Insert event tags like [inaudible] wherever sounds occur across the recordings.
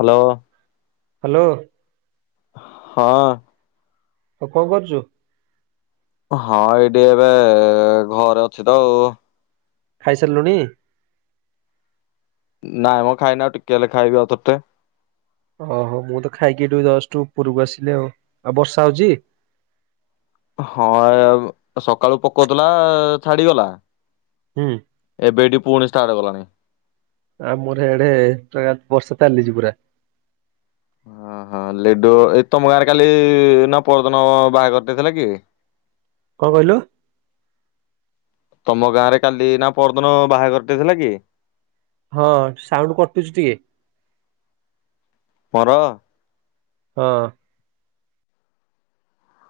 Hello. Hello. ହଁ। ଆଉ କଣ କରୁଛୁ? ହଁ ଏଇଠି ଏବେ ଘରେ ଅଛି ତ ଆଉ ଖାଇସାରିଲୁଣି ନାଇଁ ମୁଁ ଖାଇନୀ ଆଉ ଟିକେ ହେଲେ ଖାଇବିଉଥରେ। ଓହୋ ମୁଁ ତ ଖାଇକି ଏଠୁ ଜଟ୍ ଉରକୁ ଆସିଲି ଆଉ ଆଉ ବର୍ଷା ହଉଛି। ହଁ ସକାଳୁ ପକଉଥିଲା ଛାଡିଗଲା। ହୁଁ। ଏବେ ଏଠି ପୁଣି ଷ୍ଟାର୍ଟ କଲାଣ। ଆମର ଏଡେ ବର୍ଷା ଚାଲିଛି ପୁରା ଓହୋ ଲେଡୁ ଏ ତମ ଗାଁରେ କାଲି ନା ପହଦିନ ବାହାଘର ଟେ ଥିଲା କି [unintelligible] କଣ କହିଲୁ ତମ ଗାଁ ରେ କାଲି ନା ପହଦିନ ବାହାଘରଟେ ଥିଲା କି ହଁ ସାଉଣ୍ଡ୍ କଟୁଛି ଟିକେ ମୋର ହଁ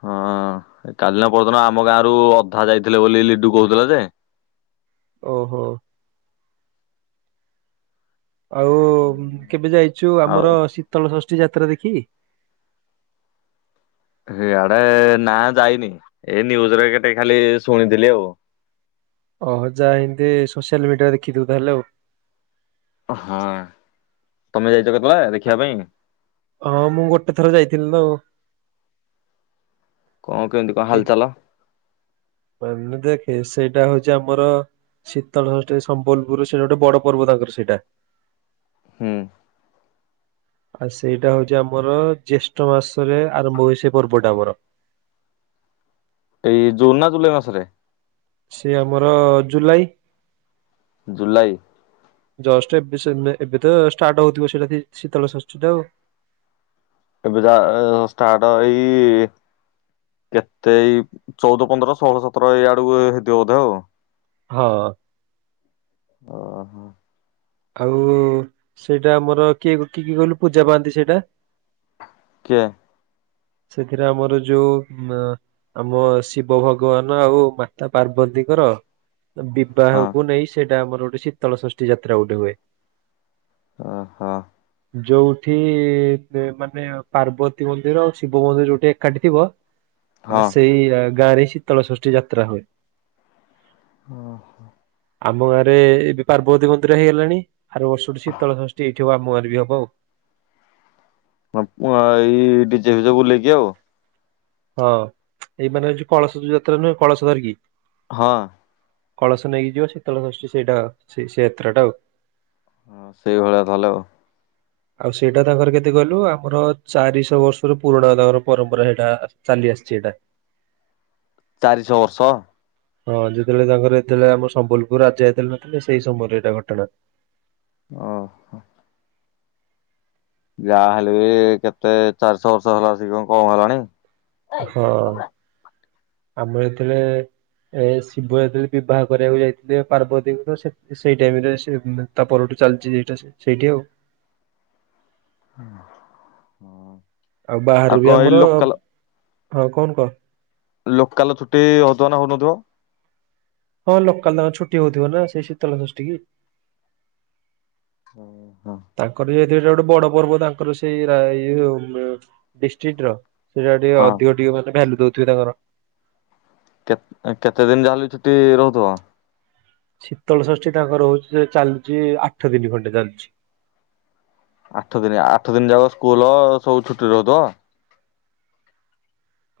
ହଁ କାଲିିନା ପହଦିନ ଆମ ଗାଁ ରୁ ଅଧା ଯାଇଥିଲେ ବୋଲି ଲିଡୁ କହୁଥିଲା ଯେ ଓହୋ ଆଉ କେବେ ଯାଇଚୁ ଆଉ ଆମର ଶୀତଳ ଷଷ୍ଠୀ ଯାତ୍ରା ଦେଖି। ସେଇଆଡେ ନା ଯାଇନି ଏଇ ନ୍ୟୁଜ ରେ କେତେ ଖାଲି ଶୁଣିଥିଲି ଆଉ ଓହ ଯାଇକି ସୋସିଆଲ ମିଡିଆରେ ଦେଖିଥିବୁ ତାହେଲେ ଆଉ ହଁ ତମେ ଯାଇଚ କେତେବେଳେ ଦେଖିବା ପାଇଁ। ହଁ ମୁଁ ଗୋଟେ ଥର ଯାଇଥିଲି ତ ଆଉ କଁ କେମିତି କଣ ହେ, ହାଲଚାଲ ମାନେ ଦେଖେ ସେଇଟା ହଉଛି ଆମର ଶୀତଳ ଷଷ୍ଠୀ ସମ୍ବଲପୁର ସେଟା ଗୋଟେ ବଡ ପର୍ବ ତାଙ୍କର ସେଇଟା। ହୁଁ ଆଉ ସେଇଟା ହଉଛି ଆମର ଜ୍ୟେଷ୍ଠ ମାସରେ ଆରମ୍ଭ ହୁଏ ସେ ପର୍ବଟା ଆମର। ଏଇ ଜୁନ୍ ନା ଜୁଲାଇ ମାସରେ। ସେ ଆମର ଜୁଲାଇ ଜୁଲାଇ ଜଷ୍ଟ୍ ଏବେ ଏବେ ତ ଷ୍ଟାର୍ଟ ହଉଥିବ ସେଟା ଶୀତଳ ଷଷ୍ଠୀ ଟା ଆଉ ଏବେ ଯା ଷ୍ଟାର୍ଟ ଏଇ କେତେ ଏଇ ଚଉଦ ପନ୍ଦର ଷୋହଳ ସତର ଏଇଆଡକୁ ହେଇଥିବ ବୋଧେ ଆଉ ହଁ ଓହୋ ଆଉ ସେଇଟା ଆମର କିଏ କିଏ କହିଲୁ ପୂଜା ପାଆନ୍ତି ସେଇଟା କିଏ ସେଥିରେ ଆମର ଯୋଉ ଉ ଆମ ଶିବ ଭଗବାନ ଆଉ ମାତା ପାର୍ବତୀଙ୍କର ହଁ ବିବାହକୁ ନେଇ ସେଇଟା ଆମର ଗୋଟେ ଶୀତଳ ଷଷ୍ଠୀ ଯାତ୍ରା ଗୋଟେ ହୁଏ। ଓ ହୋ ଯୋଉଠି ମାନେ ପାର୍ବତୀ ମନ୍ଦିର ଆଉ ଶିବ ମନ୍ଦିର ଯୋଉଠି ଏକାଠି ଥିବ। ହ ସେଇ ଗାଁରେ ଶୀତଳ ଷଷ୍ଠୀ ଯାତ୍ରା ହୁଏ ଓ ହୋ ଆମ ଗାଁରେ ଏବେ ପାର୍ବତୀ ମନ୍ଦିର ହେଇଗଲାଣି ଆର ବର୍ଷଠି ଶୀତଳ ଷଷ୍ଠୀଇ ଉିବ ମୁୋଁର ବି ହବ ଆଉ ହଁ ଏଇ ଡିଜେ ଫିଜେକୁୁ ନେଇେଇକି ଆଉ ହଁ ଏଇ ମାନେ ଯଉ କଳସ ଯାତ୍ରା ନୁହେଁ କଳସ ଧରିକି ହଁ କଳସ ନେଇକିଯିବ ଶୀତଳ ସଷ୍ଠି ସେଇଟା ସେତ୍ରାଟା ଆଉ ସେଇଭଳିଆ ତାହଲେ ଆଉ ସେଇଟା ତାଙ୍କର କେତେ କହିଲୁ ଆମର ଚାରିଶହ ବର୍ଷର ପୁରୁଣା ତାଙ୍କର ପରମ୍ପରା ସେଇଟା ସନ୍ଦି ଅସିଛିଟା ଚାରି ଛଅ ବର୍ଷ ହଁ ଯେତେବେଳେ ତାଙ୍କର ଏତେଳେ ଆମ ସମ୍ବଲପୁର ରାଜା ହେଇଥିଲା ନଥିଲେ ସେଇ ସମୟରେ ଏଇଟା ଘଟଣା ଓହୋ ଯାହା ହେଲେ ବି କେତେ ଚାରିଶଛ ବର୍ଷ ହେଲା ସେ କଣ କମ ହେଲାଣି ହଁ ଆମର ଏଥିରେ ଏ ଶିବ ଯେତେଳେ ବିବାହ କରିଆକୁ ଯାଇଥିଲେ ପାର୍ବତୀଙ୍କୁ ତ ସେଇ ଟାଇମ୍ ରେ ସେ ତା ପରଠୁ ଚାଲିଚି ଏଇଟା ସେଇଠି ଆଉ। ହୁଁ ହଁ ଆଉ ବାହାରୁ ବି ଆମର, ହଁ କଉନୁ କ। ଲୋକାଲ ଛୁଟି ହଉଥିବ ନା ହଉନଥିବ? ହଁ ଲୋକାଲ ତାଙ୍କର ଛୁଟି ହଉଥିବ ନା ସେଇ ଶୀତଳ ଷଷ୍ଟି କି। ହଁ। ତାଙ୍କର [unintelligible] ଗୋଟେ ବଡ ପର୍ବ ତାଙ୍କର ସେଇ ଡିଷ୍ଟ୍ରିଟ୍ ର। ସେଇଟା ଟିକେ ହଁ ଅଧିକ ଟିକେ ମାନେ ଭ୍ୟାଲ୍ୟୁ ଦଉଥିବେ ତାଙ୍କର। କେତ୍ କେତେ ଦିନ୍ ଯାହେଲେ ବି ଛୁଟି ରହୁଥିବ? ଶୀତଳ ଷଷ୍ଠୀ ତାଙ୍କର ହଉଚି ଯେ ଚାଲୁଚି ଆଠ ଦିନି ଖଣ୍ଡେ ଚାଲୁଛି। ଆଠ ଦିନି ଆଠ ଦିନ୍ ଯାକ ସ୍କୁଲ ସବୁ ଛୁଟି ରହୁଥିବ?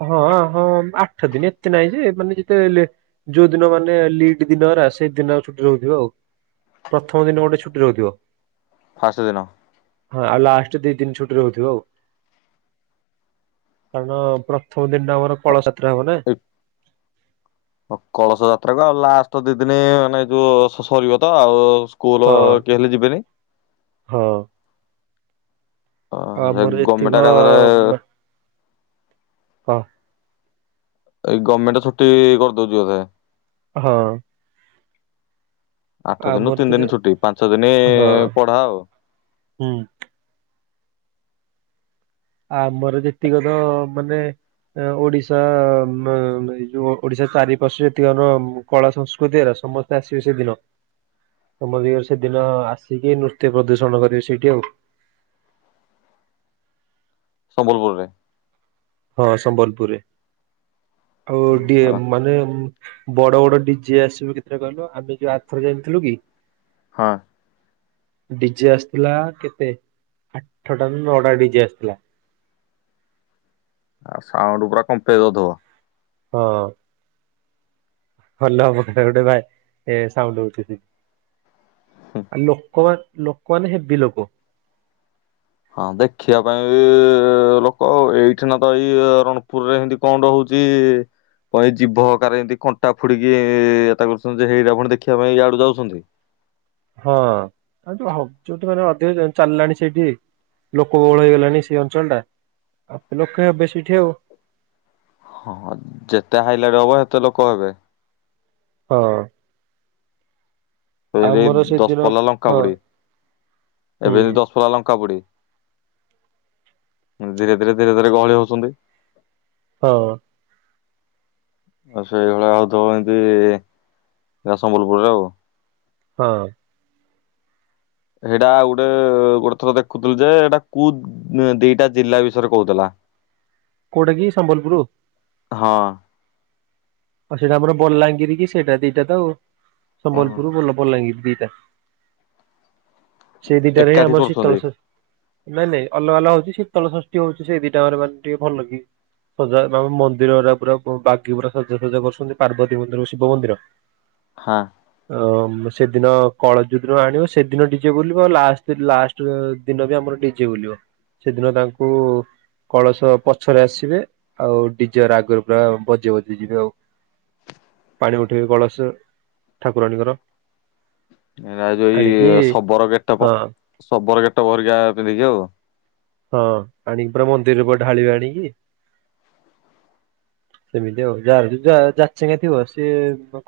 ହଁ-ହଁ ଆଠ ଦିନି ଏତେ ନାହିଁ ଯେ, ମାନେ ଯେତେ ଲେ ଯୋଉଦିନ ମାନେ ଲିଟ୍ ଦିନଗୋରା, ସେଇଦିନ ଛୁଟି ରହୁଥିବ ଆଉ। ପ୍ରଥମ ଦିନ ଗୋଟେ ଛୁଟି ରହୁଥିବ। ଫାଷ୍ଟ ଦିନ। ହଁ ଆଉ ଲାଷ୍ଟ ଦି ତିନ ଛଟି ରହୁଥିବ ଆଉ। କାରଣ ପ୍ରଥମ ଦିନଟା ଆମର କଳସ ଯାତ୍ରା ହବ ନା। ଏଇ କଳସ ଯାତ୍ରାକୁ ଆଉ ଲାଷ୍ଟ ଦି ଦିନି ମାନେ ଯୋଉ ସରିବ ତ ଆଉ। କୁଲ ହଁ କି ହେଲେ ଯିବେନି। ହଁ। ଅ ସେ ଆମର ଗଭର୍ଣ୍ଣମେଣ୍ଟ ଏତିକ ଏକାଥରେ ମା ହଁ। ଏଇ ଗମେଣ୍ଟ ଛୁଟି କରିଦଉଚି ବୋଧେ। ହଁ। ଆଠ ଦିନୁ ଆମର ତ ତିନି ଯେ ଦିନ ଛୁଟି ପାଞ୍ଚ ଦିନି ହଁ ପଢା ଆଉ। ହୁଁ। ଆମର ଯେତିକ ତ ମାନେ ଓଡିଶା ଏଯୋଉ ଓଡିଶା ଚାରିପାଶ୍ୱ ଯେତିକ ଆମର କଳା ସଂସ୍କୃତିର ସମସ୍ତେ ଆସିବେ ସେଦିନ। [unintelligible] ତମ ଦିଗରେ ସେଦିନ ଆସିକି ନୃତ୍ୟ ପ୍ରଦୁର୍ଶଣ କରିବେ ସେଇଠି ଆଉ। ସମ୍ବଲପୁରରେ? ହଁ ସମ୍ବଲପୁରରେ ଆଉ ଡିଏ ମାନେ ବଡ-ବଡ ଡିଜେ ଆସିବେ କେତେଟା କହିଲୁ, ଆମେ ଯୋଉ ଆର୍ଥର ଯାଇନଥିଲୁ କି? ହଁ। ଡିଜେ ଆସିଥିଲା କେତେ ଆଠଟା ନା ନଅଟା ଡିଜେ ଆସିଥିଲା। ଆଉ ସାଉଣ୍ଡ ପୁରା କମ୍ପେଇ ଦଉଥବ? ହଁ। ଭଲ ହବ [unintelligible] ଗୋଟେ ଭାଇ ଏ ସାଉଣ୍ଡ ହଉଚି [unintelligible] ଆ ଲୋକ ଲୋକମାନେ ହେବି ଲୋକ। ହଁ ଦେଖିବା ପାଇଁ ବି ଲୋକ ଆଉ ଏଇଠି ନା ତ ଏଇ ରଣପୁରରେ ଏନ୍ତି କଣ ଟେ ହଉଚି କଣ ଏଇ ଜୀଭ ଅକରେ ଏମିତି କଣ୍ଟା ଫୁଡିକି [unintelligible] କରୁଛନ୍ତି ଯେ ସେଇଟା ଫୁଣି ଦେଖିବା ପାଇଁ ଇଆଡୁ ଯାଉଛନ୍ତି। ହଁ [unintelligible] ଯୋଉଠ ମାନେ ଅଧିକ ଚାଲିଲାଣି ସେଇଠି ଲୋକ ବହୁଳ ହେଇଗଲାଣି ସେଇ ଅଞ୍ଚଳଟା, ଲୋକେ ହେବେ ସେଇଠି ଆଉ। ହଁ ଯେତେ ହାଇଲାଇଟ୍ ହବ, ସେତେ ଲୋକ ହେବେ। ହଁ। ଆଉ ଯେନ୍ତି ମୋର ସେଦିନ ଦଶପଲା ଲଙ୍କା ହଁ ପୋଡ଼ି, ହୁଁ ଏବେ ଯେନ୍ତି ଦଶପଲା ଲଙ୍କା ପୋଡି। ଧୀରେ ଧୀରେ ଧୀରେ ଧୀରେ ଗହଳି ହଉଛନ୍ତି। ହଁ। ଆଉ ସେଇଭଳିଆ ହେଉଥବ ଏମତି ସମ୍ବଲପୁରରେ ଆଉ। ହଁ। ଏଡା ଗୋଟେ ଗୋଟେ ଥର ଦେଖୁଥିଲୁ ଯେ ଏଇଟା କୋଉ ଦିଟା ଜିଲ୍ଲା ବିଷୟରେ କହୁଥିଲା। [inaudible] କୋଉଟା କି ସମ୍ବଲପୁରୁ। ହଁ। ସେଇଟା ଆମର ବଲାଙ୍ଗୀରି କି ସେଇଟା ଦିଟା ତ ଆଉ ସମ୍ବଲପୁର ବଲାଙ୍ଗୀରି ଦିଟା। ସେଇ ଦିଟାରେ ଏକାଠି ଆମର କରୁଛନ୍ତି ଶୀତଳ ସଶି ନାଇଁ ନାଇଁ ଅଲଗା ଅଲଗାହଉଚି ଶିତଳଷଷ୍ଟିହଉଛି ସେ ଦିଟାରେ ମାନେ ଟିକେ ଭଲକି। ସଜା ମେ ମନ୍ଦିରା ପୁରା ବାଗି ପୁରା ସଜା। ପୂଜା କରୁଛନ୍ତି ପାର୍ବତୀ ମନ୍ଦିର ଓ ଶିବ ମନ୍ଦିର। ହଁ। ଓ ସେଦିନ କଳଯୁଦ୍ର ଆଣିବ ସେଦିନ ଡିଜେ ବୁଲିବ ଲାଷ୍ଟ ଲାଷ୍ଟ। ସେଦିନ ବି ଆମର ଡିଜେ ବୁଲିବ ସେଦିନ ତାଙ୍କୁ। କଳସ ପଛରେ ଆସିବେ ଆଉ ଡିଜ ଆଗରୁ ପୁରା ବଜେଇ ଜେଇ ଯିବେ ଆଉ। ପାଣି ଉଠେଇ କଳସ ଠାକୁରାଣୀଙ୍କର। ଏରାଯଉ ଆଣିକି ଶବରଗେଟପ ହଁ ଶବରଗେଟପ ପରିକା ପିନ୍ଧିକି ଆଉ। ହଁ ଆଣିକି ପରା ମନ୍ଦିରରେ ଢାଳିବେ ଆଣିକି। [inaudible] ସେମିତି ଆଉ ଯାହାର ଯା ଯାଚେଙ୍ଗା ଥିବ ସିଏ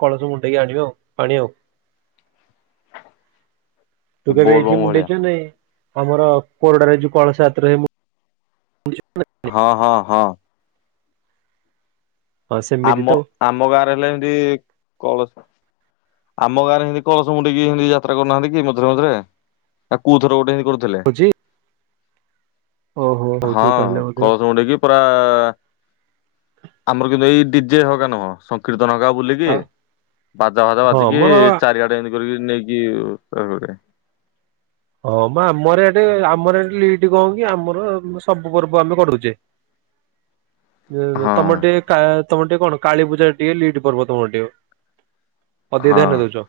କଳସ ମୁଣ୍ଡେଇକି ଆଣିବ ଆଉ ପାଣି ଆଉ। [inaudible] ଏ ତୁ କେବେ ଏଇଠି ବୋଲବମ୍ ଭଳିଆ ମୁଣ୍ଡେଇଛୁ ନାଇଁ ଆମର କୋରଡାରେ ଯ କଳସାତରେ ମୁ ହଁ ହଁ ହଁ। ହଁ ସେମିତି ତ ଆମ ଆମ ଗାଁରେ ହେଲେ ଏମତି କଳସ ଆମ ଗାଁରେ ହେତି କଳସ ମୁଣ୍ଡିକି ହିତି ଯାତ୍ରା କରନାହାନ୍ତି ମଝିରେ ମଝିରେ ଆଉ କଉଥର ଗୋଟେ ସେଥି କରୁ ଥିଲେ। ହଉଛି ଓହୋ ହଁ ହଉଥିବ ତାହେଲେ ବୋଧେ କଳସ ମୁଣ୍ଡେଇକି ପା ଆମର କିନ୍ତୁ ଏଇ ଡିଜେ ହରିକା ନୁହଁ। କୀର୍ତ୍ତନ ହକା ବୁଲିକି ଆଉ ବାଜା ଫାଜା ହଁ ମ ବାଜିକି ଚାରିଆଡେ ହେନ୍ତି କରିକ ନେଇକି [unintelligible] ହଁ ମା ଆମର ଏଠି ଆମର ଏଠି ଲିଟ କହ କି ଆମର ସବୁ ପର୍ବ ଆମେ କଢୁଛେ। [inaudible] ହଁ ତମର ଟିକେ କା ତମର ଟିକେ କଣ କାଳୀ ପୂଜା ଟିକେ ଲିଠ ପର୍ବ ତମର ଟିକେ। ଅଧିକ ହଁ ଧ୍ୟାନ ଦଉଛ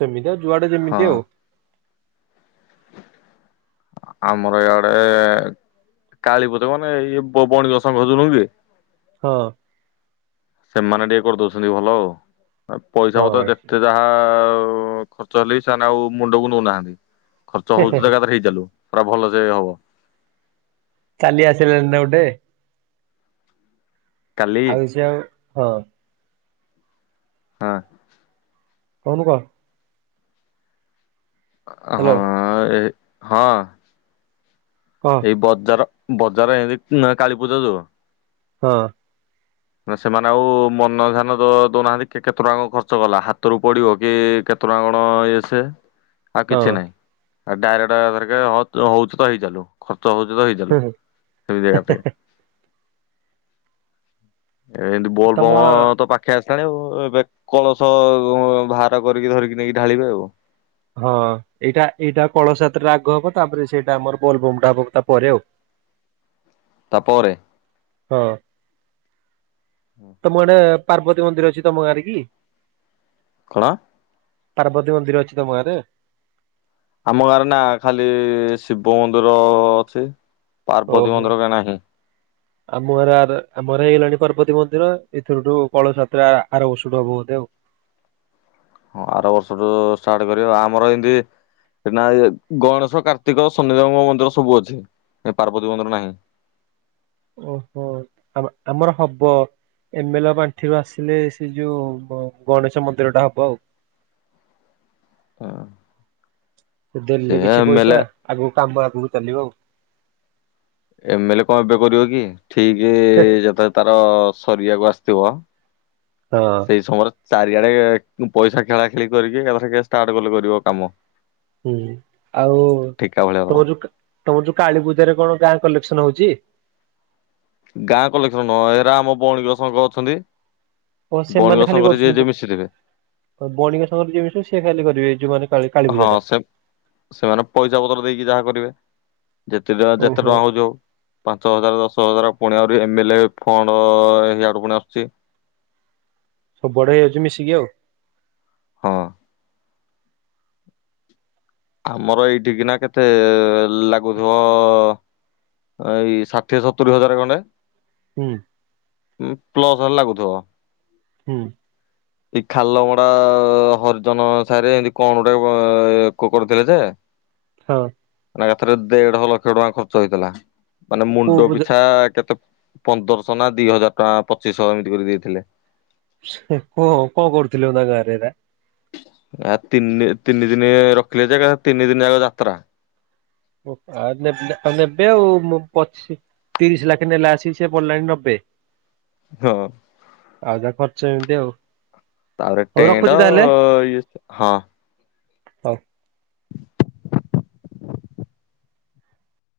ସେମିତି ଆଉ ଯୁଆଡେ ହଁ ଯେମିତି ଆଉ। ଆମର ଇଆଡେ କାଳୀପୂଜା ମାନେ ଇଏ ବଣ ଗସ ଖୋଜୁନୁଁ କି। ହଁ। ସେମାନେ ଟିକେ କରିଦଉଛନ୍ତି ଭଲ ଆଉ ପଇସା ହଁ ପତ ଯେତେ ହେ ଯାହା ଖର୍ଚ୍ଚ ହେଲେ ବି ସେମାନେ ଆଉ ମୁଣ୍ଡକୁ ନଉନାହାନ୍ତି ଖର୍ଚ୍ଚ ହେ ହଉଚ ତ ଏକଥରେ ହେଇ ଚାଲୁ। ପୁରା ଭଲ ଯେ ହବ। କାଲି ଆସିଲାଣି ନା ଗୋଟେ। କାଲି ଆଉ ସେ ଆଉ ହଁ ହଁ। କହନୁ କହ। ହ୍ୟାଲୋ ହଁ ହଁ। କହ। ଏଇ ବଜାର ବଜାର ଏମତି କାଳୀପୂଜା ଯୁ ହଁ। ମ ସେମାନେ ଆଉ ମନ ଧ୍ୟାନ ତ ଦଉନାହାନ୍ତି କେତେ ଟଙ୍କା ଖର୍ଚ୍ଚ କଲା ହାତରୁ ପଡିବ କି କେ କେତେ ଟଙ୍କା କଣ ଇଏ ସିଏ ଆଉ ହଁ କିଛି ନାହିଁ ଆ ଡାଇରେକ୍ଟର ହଉଛି ତ ହେଇ ଚାଲୁ ଖର୍ଚ୍ଚ ହଉଛି ତ ହେଇ ଚାଲୁ ସେମିତି ଜାଗା ପାଇଁ ଏ ଏମିତି ତମ ବୋଲବମ୍ ତ ପା ଖେଇ ଆସିଲାଣି ଆଉ ଏବେ କଳସ ବାହାର କରିକି ଧରିକି ନେଇକି ଢାଳିବେ ଆଉ ହଁ ଏଇଟା ଏଇଟା କଳସଯାତ୍ରା ଆଗ ହବ ତାପରେ ସେଇଟା ଆମର ବୋଲ ବୋମ ଟା ହବ ତାପରେ ଆଉ ତାପରେ ହଁ ତମ ଗଟେ ପାର୍ବତୀ ମନ୍ଦିର ଅଛି ତମ ଗାଁରେ କି? କଣ ପାର୍ବତୀ ମନ୍ଦିର ଅଛି ତମଗାଁ ରେ? ଆମ ଗାଁରେ ନା ଖାଲି ଶିବ ମନ୍ଦିର ଅଛି। ପାର୍ବତୀ ଓହୋ ମନ୍ଦିର କାଇଁ ନାହିଁ। ଆମର ଆମର ହେଇଗଲାଣି ପାର୍ବତୀ ମନ୍ଦିର ଏଥିରୁଠୁ କଳସାତରେ ଆର ବର୍ଷ ଠୁ ହବ ବୋଧେ ଆଉ। ହଁ ଆର ବର୍ଷଠୁ ଷ୍ଟାର୍ଟ କରିବ ଆମର ଏମତି ସେଟ ଗଣେଶ କାର୍ତ୍ତିକ ଶନିଦେବଙ୍କ ମନ୍ଦିର ସବୁ ଅଛି ପାର୍ବତୀ ମନ୍ଦିର ନାହିଁ। ଓହୋ ଆ ଆମର ହବ। ଏମଲ ପାଣ୍ଠିରୁୁ ଆସିଲେ ସେ ଯୋଉ ଗଣେଶ ମନ୍ଦିର ଟା ହବ ଆଉ। ହ ସେ ଦେଲେ କିଛି ପଇସା ଆଗକୁ କାମ ଆଗକୁ ଚାଲିବ ଆଉ ଏମଲେ କଣ ଏବେ କରିବ କି ଠିକ ଯେତେବେଳେ ତାର ସରିିବାକୁ ଆସିଥିବ ହଁ ସେଇ ସମୟରେ ଚାରିଆଡେ ପଇସା ଖେଳା ଖେଳି କରିକି ଷ୍ଟାର୍ଟ କଲେ କରିବ କାମ। ହୁଁ ଆଉ ଠିକା ଭଳିଆ ହବ। ତମର ଯୋଉ ତମର ଯୋଉ କା କାଳୀପୂଜରେ କଣ ଗାଁ କଲେକ୍ସନ ହଉଛି। ଗାଁ କ କଲେକ୍ସନ ନୁହଁ ହେରା ଆମ ବଣୀଙ୍କ ଶଙ୍ଗ ଅଛନ୍ତି। ଓ ସେମାନେ ବଣର ଖାଲି ସଂଙ୍ଗରେ ଯିଏ କରୁଛନ୍ତି ଯିଏ ବ- ମିଶିଥିବେ ବଣିକ ସଂଘ ରେ ଯିଏ ମିଶିବେ ସିଏ ଖାଲି କରିବେ ଯୋଉମାନେ କାଳୀ କାଳୀ ହଁ ପୂଜା ଟା। ସେ ସେମାନେ ପଇସା ପତ୍ର ଦେଇକି ଯାହା କରିବେ ଯେତେ ଟ ଯେତେ ଓହୋ ଟଙ୍କା ହଉଛ ହଉ। ପାଞ୍ଚ ହଜାର ଦଶ ହଜାର ପୁଣି ଆଉରି ଏମ ଏଲ ଏ ଫଣ୍ଡ ଇଆଡୁ ପୁଣି ଆସୁଛି। ସବୁ ବଡ ହେଇଯାଉଛି ମିଶିକି ଆଉ ହଁ ଆମର ଏଇଠିକିନା କେତେ ଲାଗୁଥିବ ଏଇ ଷାଠିଏ ସତୁରି ହଜାର ଖଣ୍ଡେ ହୁଁ ପ୍ଲସ ରେ ଲାଗୁଥିବ। ହୁଁ ଏ ଖାଲମଡା ହରିଜନ ସାହିରେ ଏମିତି କଣ ଗୋଟେ କ କରୁଥିଲେ ଯେ ହଁ ମାନେ ଏକାଥରେ ଦେଢ ଲକ୍ଷ ଟଙ୍କା ଖର୍ଚ୍ଚ ହେଇଥିଲା ମାନେ କୋଉ ମୁଣ୍ଡ ପୂଜା ପିଛା କେତେ ପନ୍ଦରଶହ ନା ଦି ହଜାର ଟଙ୍କା ପଚିଶହ ଏମିତି କରି ଦେଇଥିଲେ। ସେ କହ କଣ କରୁଥିଲି ତା ଗାଁରେ ଏଟା ଆ ତିନି ତିନି ଦିନ ରଖିଲେ ଯେ ତିନି ଦିନ ଯାକ ଯାତ୍ରା। ଅ ଆ ନେବେ ଆଉ ମୁ ପଚିଶ ତିରିଶ ଲାକି ନେଲା ସିକି ସେ ପଡିଲାଣି ନବେ। ହଁ ଆଉ ଯାହା ଖର୍ଚ୍ଚ ଏମିତି ଆଉ। ତାପରେ ହଉ ଟେଣ୍ଡ ରଖୁଛି ତାହେଲେ ଇଏ ହଁ ହଉ।